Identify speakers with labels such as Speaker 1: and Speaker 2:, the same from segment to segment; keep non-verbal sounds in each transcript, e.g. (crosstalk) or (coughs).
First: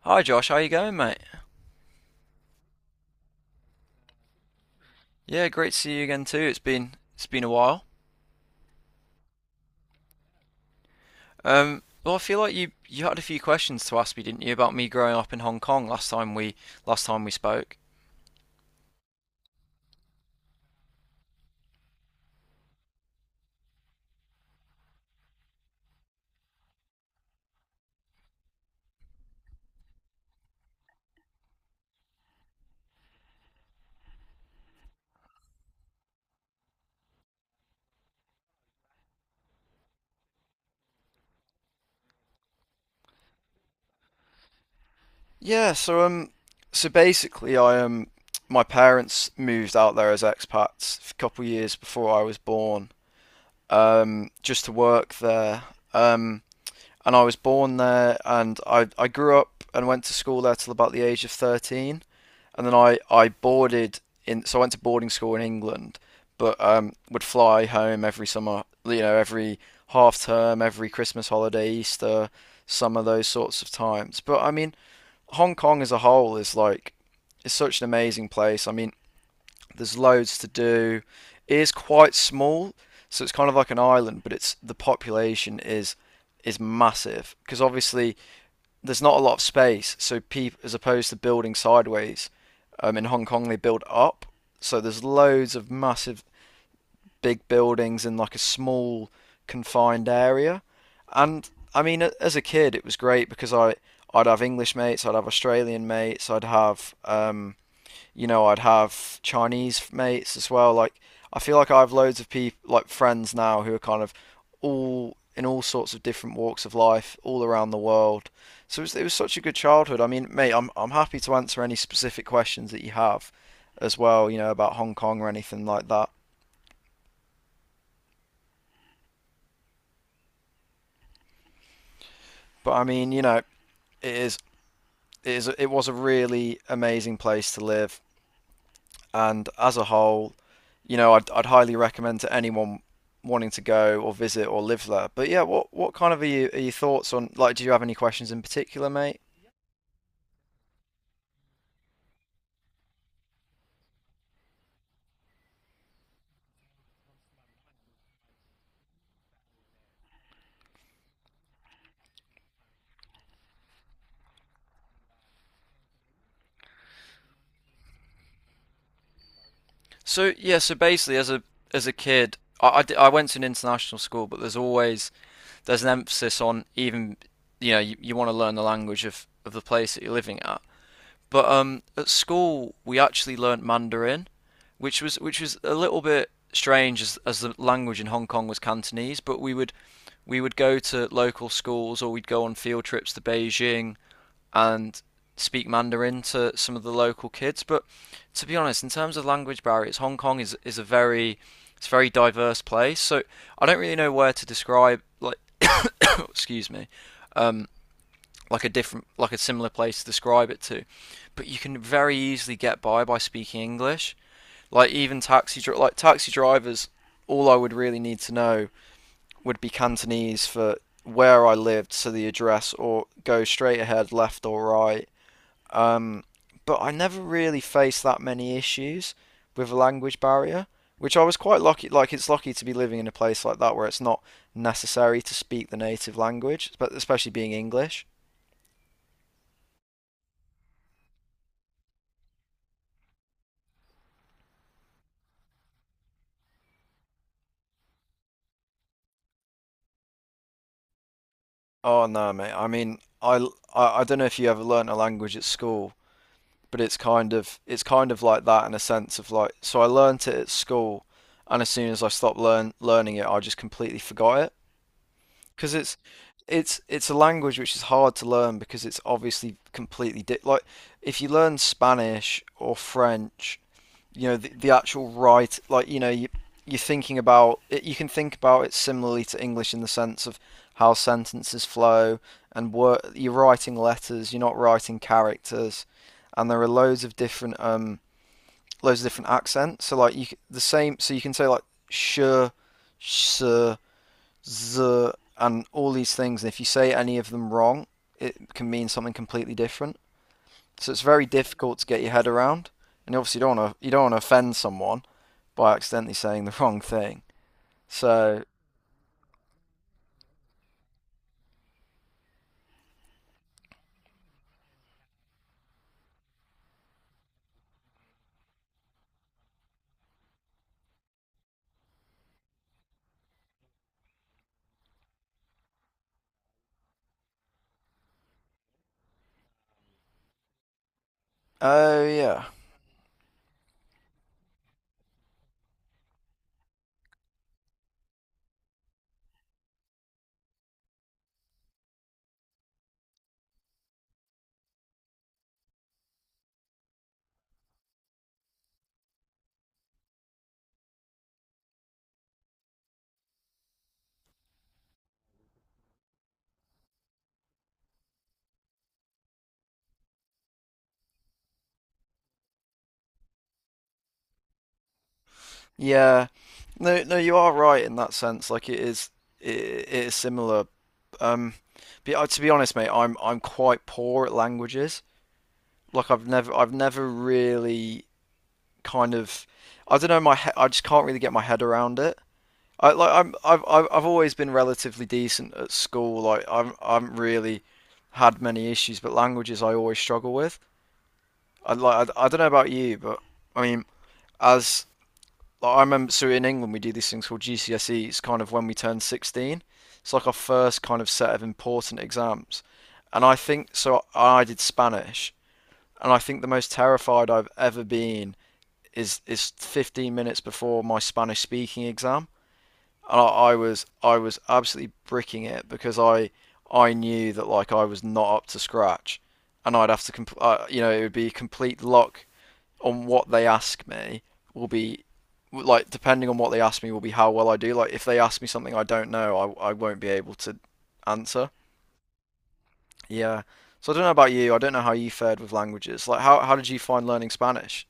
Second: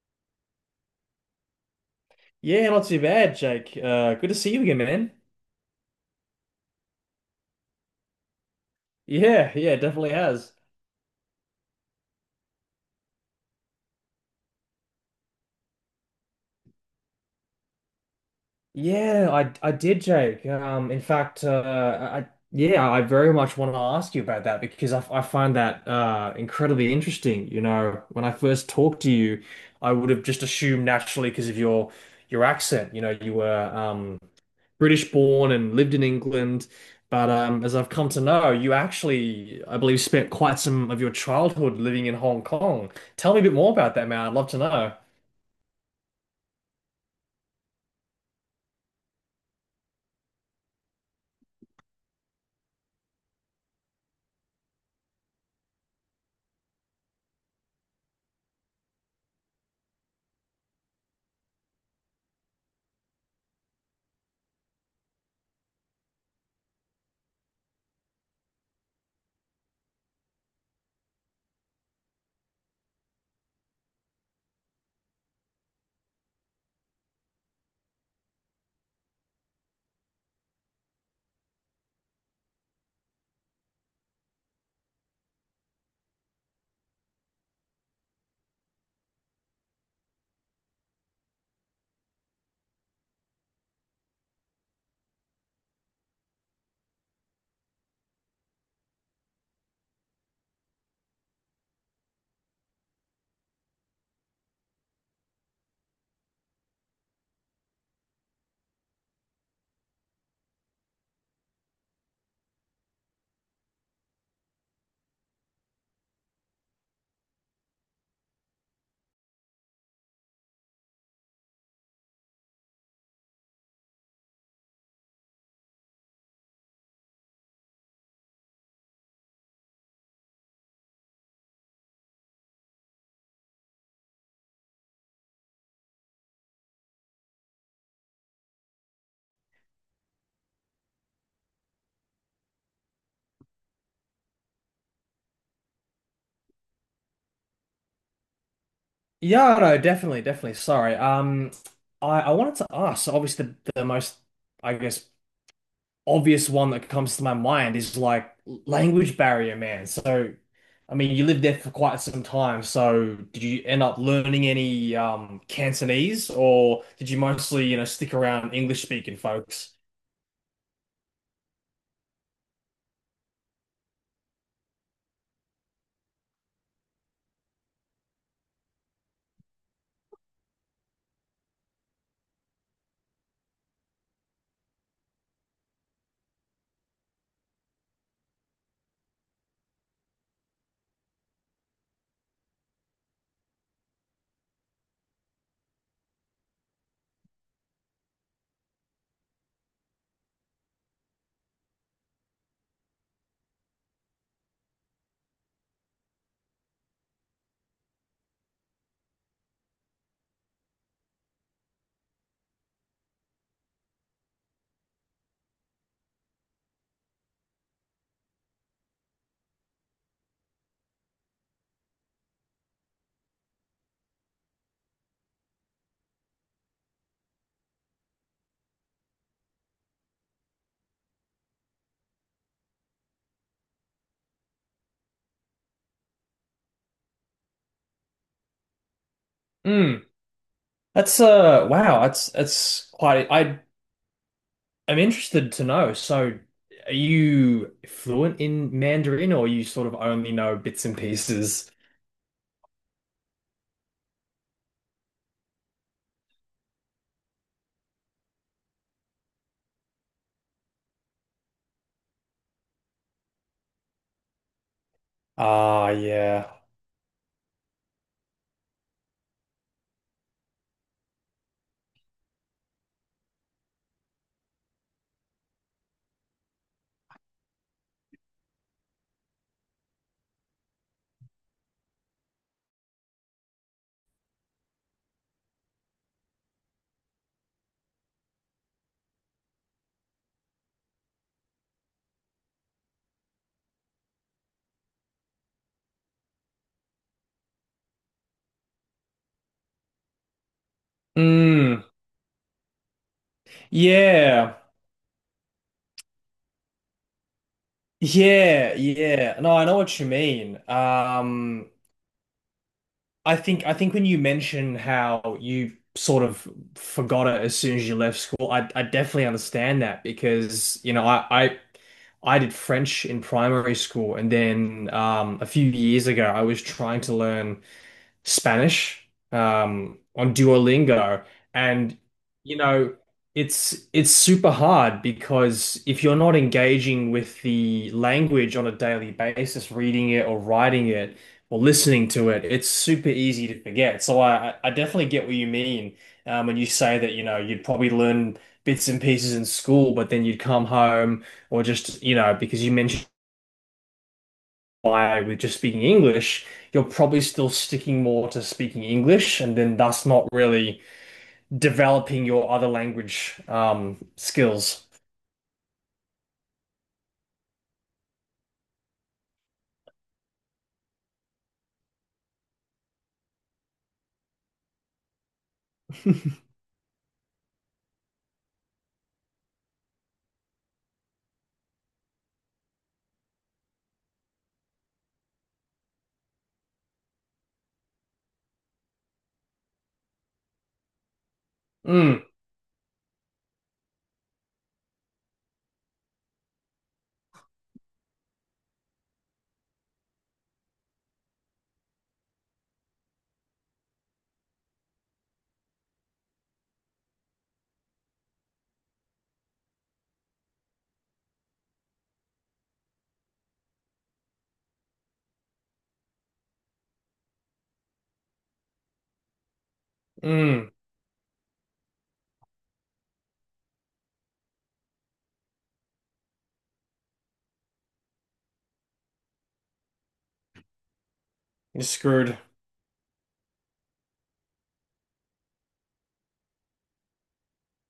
Speaker 1: Hi Josh, how you going, mate?
Speaker 2: Yeah, not too bad, Jake. Good to see you again, man.
Speaker 1: Yeah, great to see you again too. It's been a while.
Speaker 2: Yeah, yeah, definitely has.
Speaker 1: Well, I feel like you had a few questions to ask me, didn't you, about me growing up in Hong Kong last time we spoke?
Speaker 2: Yeah, I did, Jake. In fact, I yeah, I very much want to ask you about that because I find that incredibly interesting. You know, when I first talked to you, I would have just assumed naturally because of your accent, you know, you were British born and lived in England. But as I've come to know, you actually, I believe, spent quite some of your childhood living in Hong Kong. Tell me a bit more about that, man. I'd love to know.
Speaker 1: Yeah, so so basically, I my parents moved out there as expats a couple of years before I was born, just to work there. Um, and I was born there, and I grew up and went to school there till about the age of 13, and then I boarded in. So I went to boarding school in England, but would fly home every summer, you know, every half term, every Christmas holiday, Easter, summer, those sorts of times. But I mean, Hong Kong as a whole is like, it's such an amazing place. I mean, there's loads to do. It is quite small, so it's kind of like an island, but it's the population is massive because obviously there's not a lot of space. So people, as opposed to building sideways, in Hong Kong they build up. So there's loads of massive big buildings in like a small confined area. And I mean, as a kid, it was great because I I'd have English mates, I'd have Australian mates, I'd have Chinese mates as well. Like, I feel like I have loads of people, like friends now, who are kind of all in all sorts of different walks of life, all around the world. So it was such a good childhood. I mean, mate, I'm happy to answer any specific questions that you have, as well. You know, about Hong Kong or anything like that. But I mean, you know, it is it is, it was a really amazing place to live, and as a whole, you know, I'd highly recommend to anyone wanting to go or visit or live there. But yeah, what kind of are your thoughts on? Like, do you have any questions in particular, mate?
Speaker 2: Yeah, no, definitely, definitely. Sorry. I wanted to ask, so obviously the most, I guess, obvious one that comes to my mind is like language barrier, man. So, I mean, you lived there for quite some time. So, did you end up learning any Cantonese, or did you mostly, you know, stick around English speaking folks?
Speaker 1: So basically, as a kid, I went to an international school, but there's an emphasis on even you know you want to learn the language of the place that you're living at. But at school, we actually learnt Mandarin, which was a little bit strange as the language in Hong Kong was Cantonese. But we would go to local schools or we'd go on field trips to Beijing and speak Mandarin to some of the local kids. But to be honest, in terms of language barriers, Hong Kong is a very it's a very diverse place. So I don't really know where to describe like (coughs) excuse me like a different, like a similar place to describe it to. But you can very easily get by speaking English. Like even taxi, like taxi drivers, all I would really need to know would be Cantonese for where I lived, so the address, or go straight ahead, left or right. Um, but I never really faced that many issues with a language barrier, which I was quite lucky. Like it's lucky to be living in a place like that where it's not necessary to speak the native language, but especially being English.
Speaker 2: Mm, that's wow, that's quite. I I'm interested to know. So, are you fluent in Mandarin, or you sort of only know bits and pieces?
Speaker 1: Oh no, mate. I mean, I don't know if you ever learnt a language at school, but it's kind of like that in a sense of like so I learnt it at school, and as soon as I stopped learning it, I just completely forgot it because
Speaker 2: Ah, yeah.
Speaker 1: it's a language which is hard to learn because it's obviously completely di like if you learn Spanish or French, you know the actual right, like you know you're thinking about it, you can think about it similarly to English in the sense of how sentences flow and you're writing letters, you're not writing characters, and there are loads of different accents. So like you the same, so you can say like sh, sh, z and all these things, and if you say any of them wrong, it can mean something completely different. So it's very difficult
Speaker 2: Mm,
Speaker 1: to get your head around, and obviously you don't want to offend
Speaker 2: yeah.
Speaker 1: someone by accidentally saying the wrong thing. So,
Speaker 2: Yeah, yeah. No, I know what you mean. I think when you mention how you sort of forgot it as soon as you left school, I definitely understand that because, you know, I did French in primary school and then a few years ago I was trying to learn Spanish on Duolingo, and
Speaker 1: oh yeah,
Speaker 2: you know it's super hard because if you're not engaging with the language on a daily basis, reading it or writing it or listening to it, it's super easy to forget. So I definitely get what you mean when you say that you know you'd probably learn bits and pieces in school, but then you'd come home or just you know because you mentioned why with just speaking English, you're probably still sticking more to speaking English and then thus not really developing your other language skills.
Speaker 1: yeah. No, no, you are right in that sense. Like it is similar. Um, but To be honest, mate, I'm quite poor at languages. Like
Speaker 2: (laughs)
Speaker 1: I've never really kind of I don't know I just can't really get my head around it. I'm I've always been relatively decent at school. Like I haven't really had many issues, but languages I always struggle with.
Speaker 2: Mm,
Speaker 1: I don't know about you, but I mean as like, I remember, so in England we do these things called GCSEs, kind of when we turn 16. It's like our first kind of set of important exams, and I think so. I did Spanish, and I think the most terrified I've ever been is 15 minutes before my Spanish speaking exam. And I was absolutely bricking it because I knew that like I was not up to scratch, and I'd have to
Speaker 2: mm,
Speaker 1: you know, it would be complete luck on what they ask me will be like, depending on what they ask me will be how well I do. Like if they ask me something I don't know, I won't be able to answer.
Speaker 2: you're screwed.
Speaker 1: Yeah. So I don't know about you. I don't know how you fared with languages. Like how did you find learning Spanish?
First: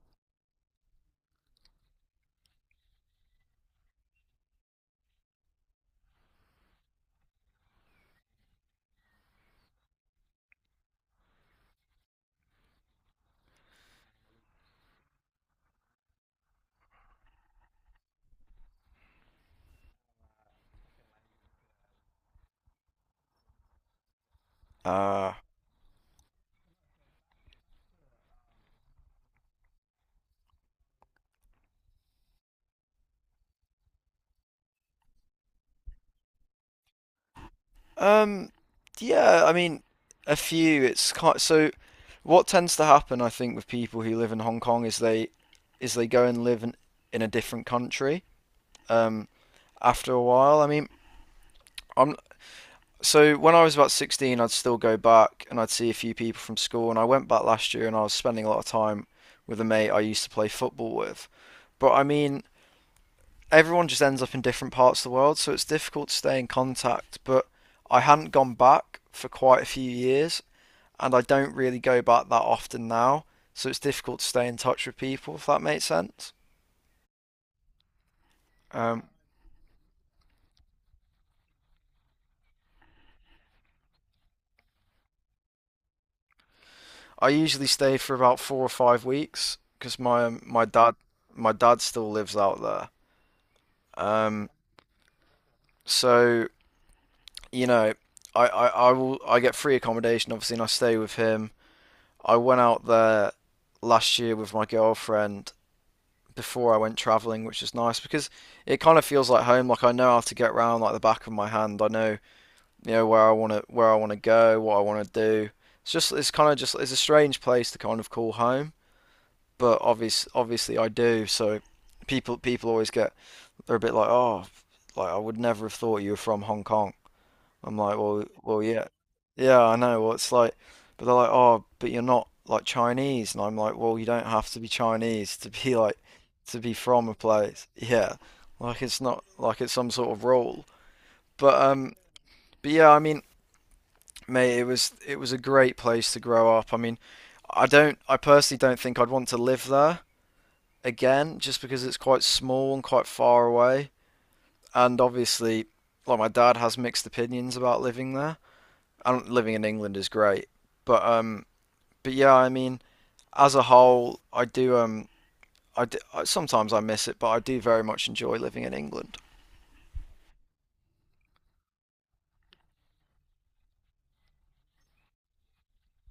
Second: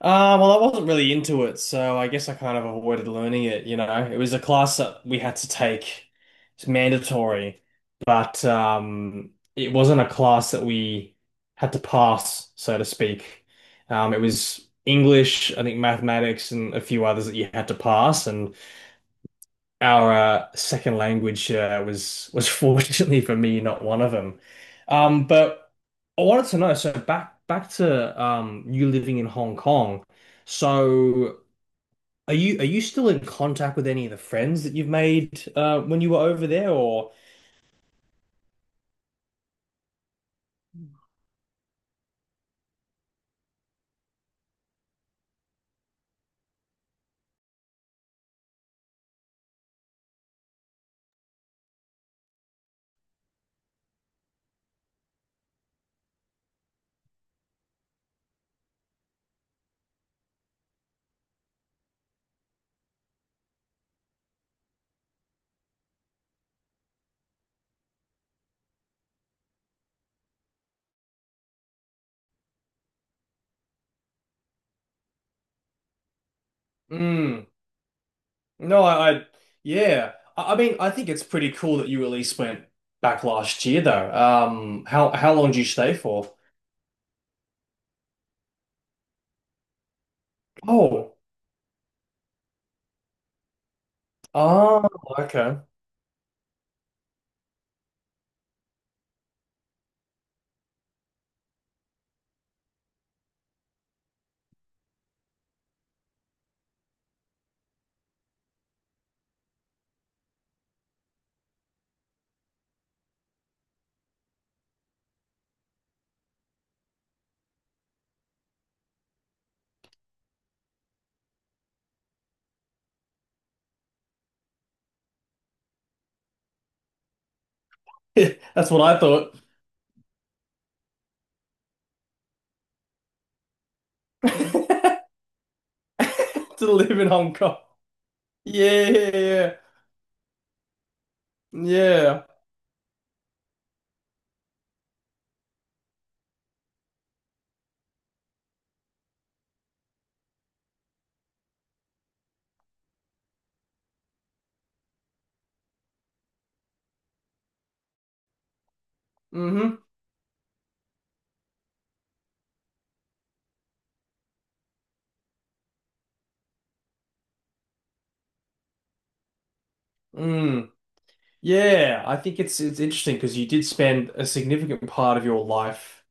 Speaker 2: Well, I wasn't really into it, so I guess I kind of avoided learning it, you know. It was a class that we had to take. It's mandatory, but it wasn't a class that we had to pass, so to speak. It was English, I think mathematics and a few others that you had to pass, and our second language was (laughs) fortunately for me not one of them. Um,
Speaker 1: Uh,
Speaker 2: but I wanted to know, so back to you living in Hong Kong. So are you still in contact with any of the friends that you've made when you were over there, or?
Speaker 1: um, yeah, I mean, a few. It's kind. So. What tends to happen, I think, with people who live in Hong Kong is they go and live in a different country um, after a while. I mean, I'm So when I was about 16, I'd still go back and I'd see a few people from school. And I went back last year and I was spending a lot of time with a mate I used to play football with. But I mean, everyone just ends up in different parts of the world, so it's difficult to stay in contact. But I hadn't gone back for quite a few years and I don't really go back that often now. So it's difficult to stay in touch with people, if that makes sense.
Speaker 2: Mm, no,
Speaker 1: Um,
Speaker 2: I yeah. I mean, I think it's pretty cool that you at least went back last year, though. How long did you stay for?
Speaker 1: I usually stay for about 4 or 5 weeks because my
Speaker 2: Oh,
Speaker 1: my dad still lives out there. Um,
Speaker 2: oh, okay.
Speaker 1: So you know, I get free accommodation obviously, and I stay with him. I went out there last year with my girlfriend before I went traveling, which is nice because it kind of feels like home. Like I know how to get around like the back of my hand. I know you know where I want to go, what I want to do. It's a strange place to kind of call home, but obviously I do. So people always get, they're a bit like, oh, like I would never have thought you were from Hong Kong. I'm like,
Speaker 2: (laughs)
Speaker 1: well,
Speaker 2: That's what
Speaker 1: yeah,
Speaker 2: I thought.
Speaker 1: yeah, I know. Well, it's like, but they're like, oh, but you're not like Chinese, and I'm like, well, you
Speaker 2: (laughs)
Speaker 1: don't have to be
Speaker 2: To
Speaker 1: Chinese to be like, to be
Speaker 2: live in
Speaker 1: from a
Speaker 2: Hong Kong.
Speaker 1: place. Yeah, like
Speaker 2: Yeah,
Speaker 1: it's
Speaker 2: yeah,
Speaker 1: not
Speaker 2: yeah.
Speaker 1: like it's some sort of rule. But um,
Speaker 2: Yeah.
Speaker 1: but yeah, I mean, mate, it was a great place to grow up. I mean, I don't, I personally don't think I'd want to live there again, just because it's quite small and quite far away, and obviously, like my dad has mixed opinions about living there. I do. Living in
Speaker 2: Mm-hmm.
Speaker 1: England is great, but um, but yeah, I mean, as a whole, I do, sometimes I miss it, but I do very much enjoy living in England.
Speaker 2: Mm. Yeah, I think it's interesting because you did spend a significant part of your life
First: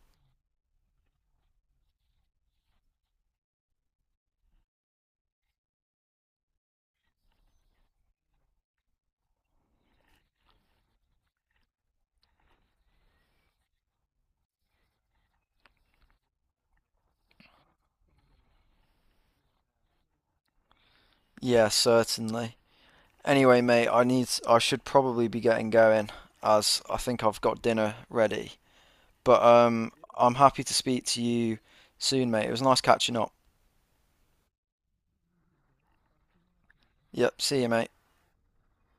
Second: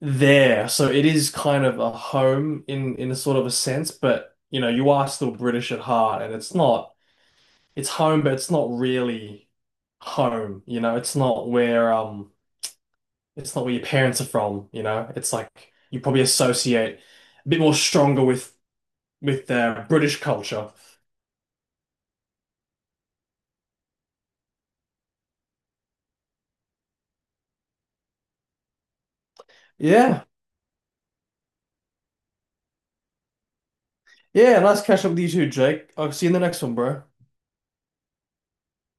Speaker 2: there. So it is kind of a home in a sort of a sense, but you know, you are still British at heart and it's not it's home, but it's not really home, you know, it's not where your parents are from, you know. It's like you probably associate a bit more stronger with their British culture.
Speaker 1: Yeah, certainly. Anyway, mate, I should probably be getting going as I think I've got dinner ready. But
Speaker 2: Yeah,
Speaker 1: I'm happy to speak to you soon, mate. It was nice catching up.
Speaker 2: yeah. Nice catch up with you too, Jake. I'll see you in the next one, bro.
Speaker 1: Yep, see you, mate.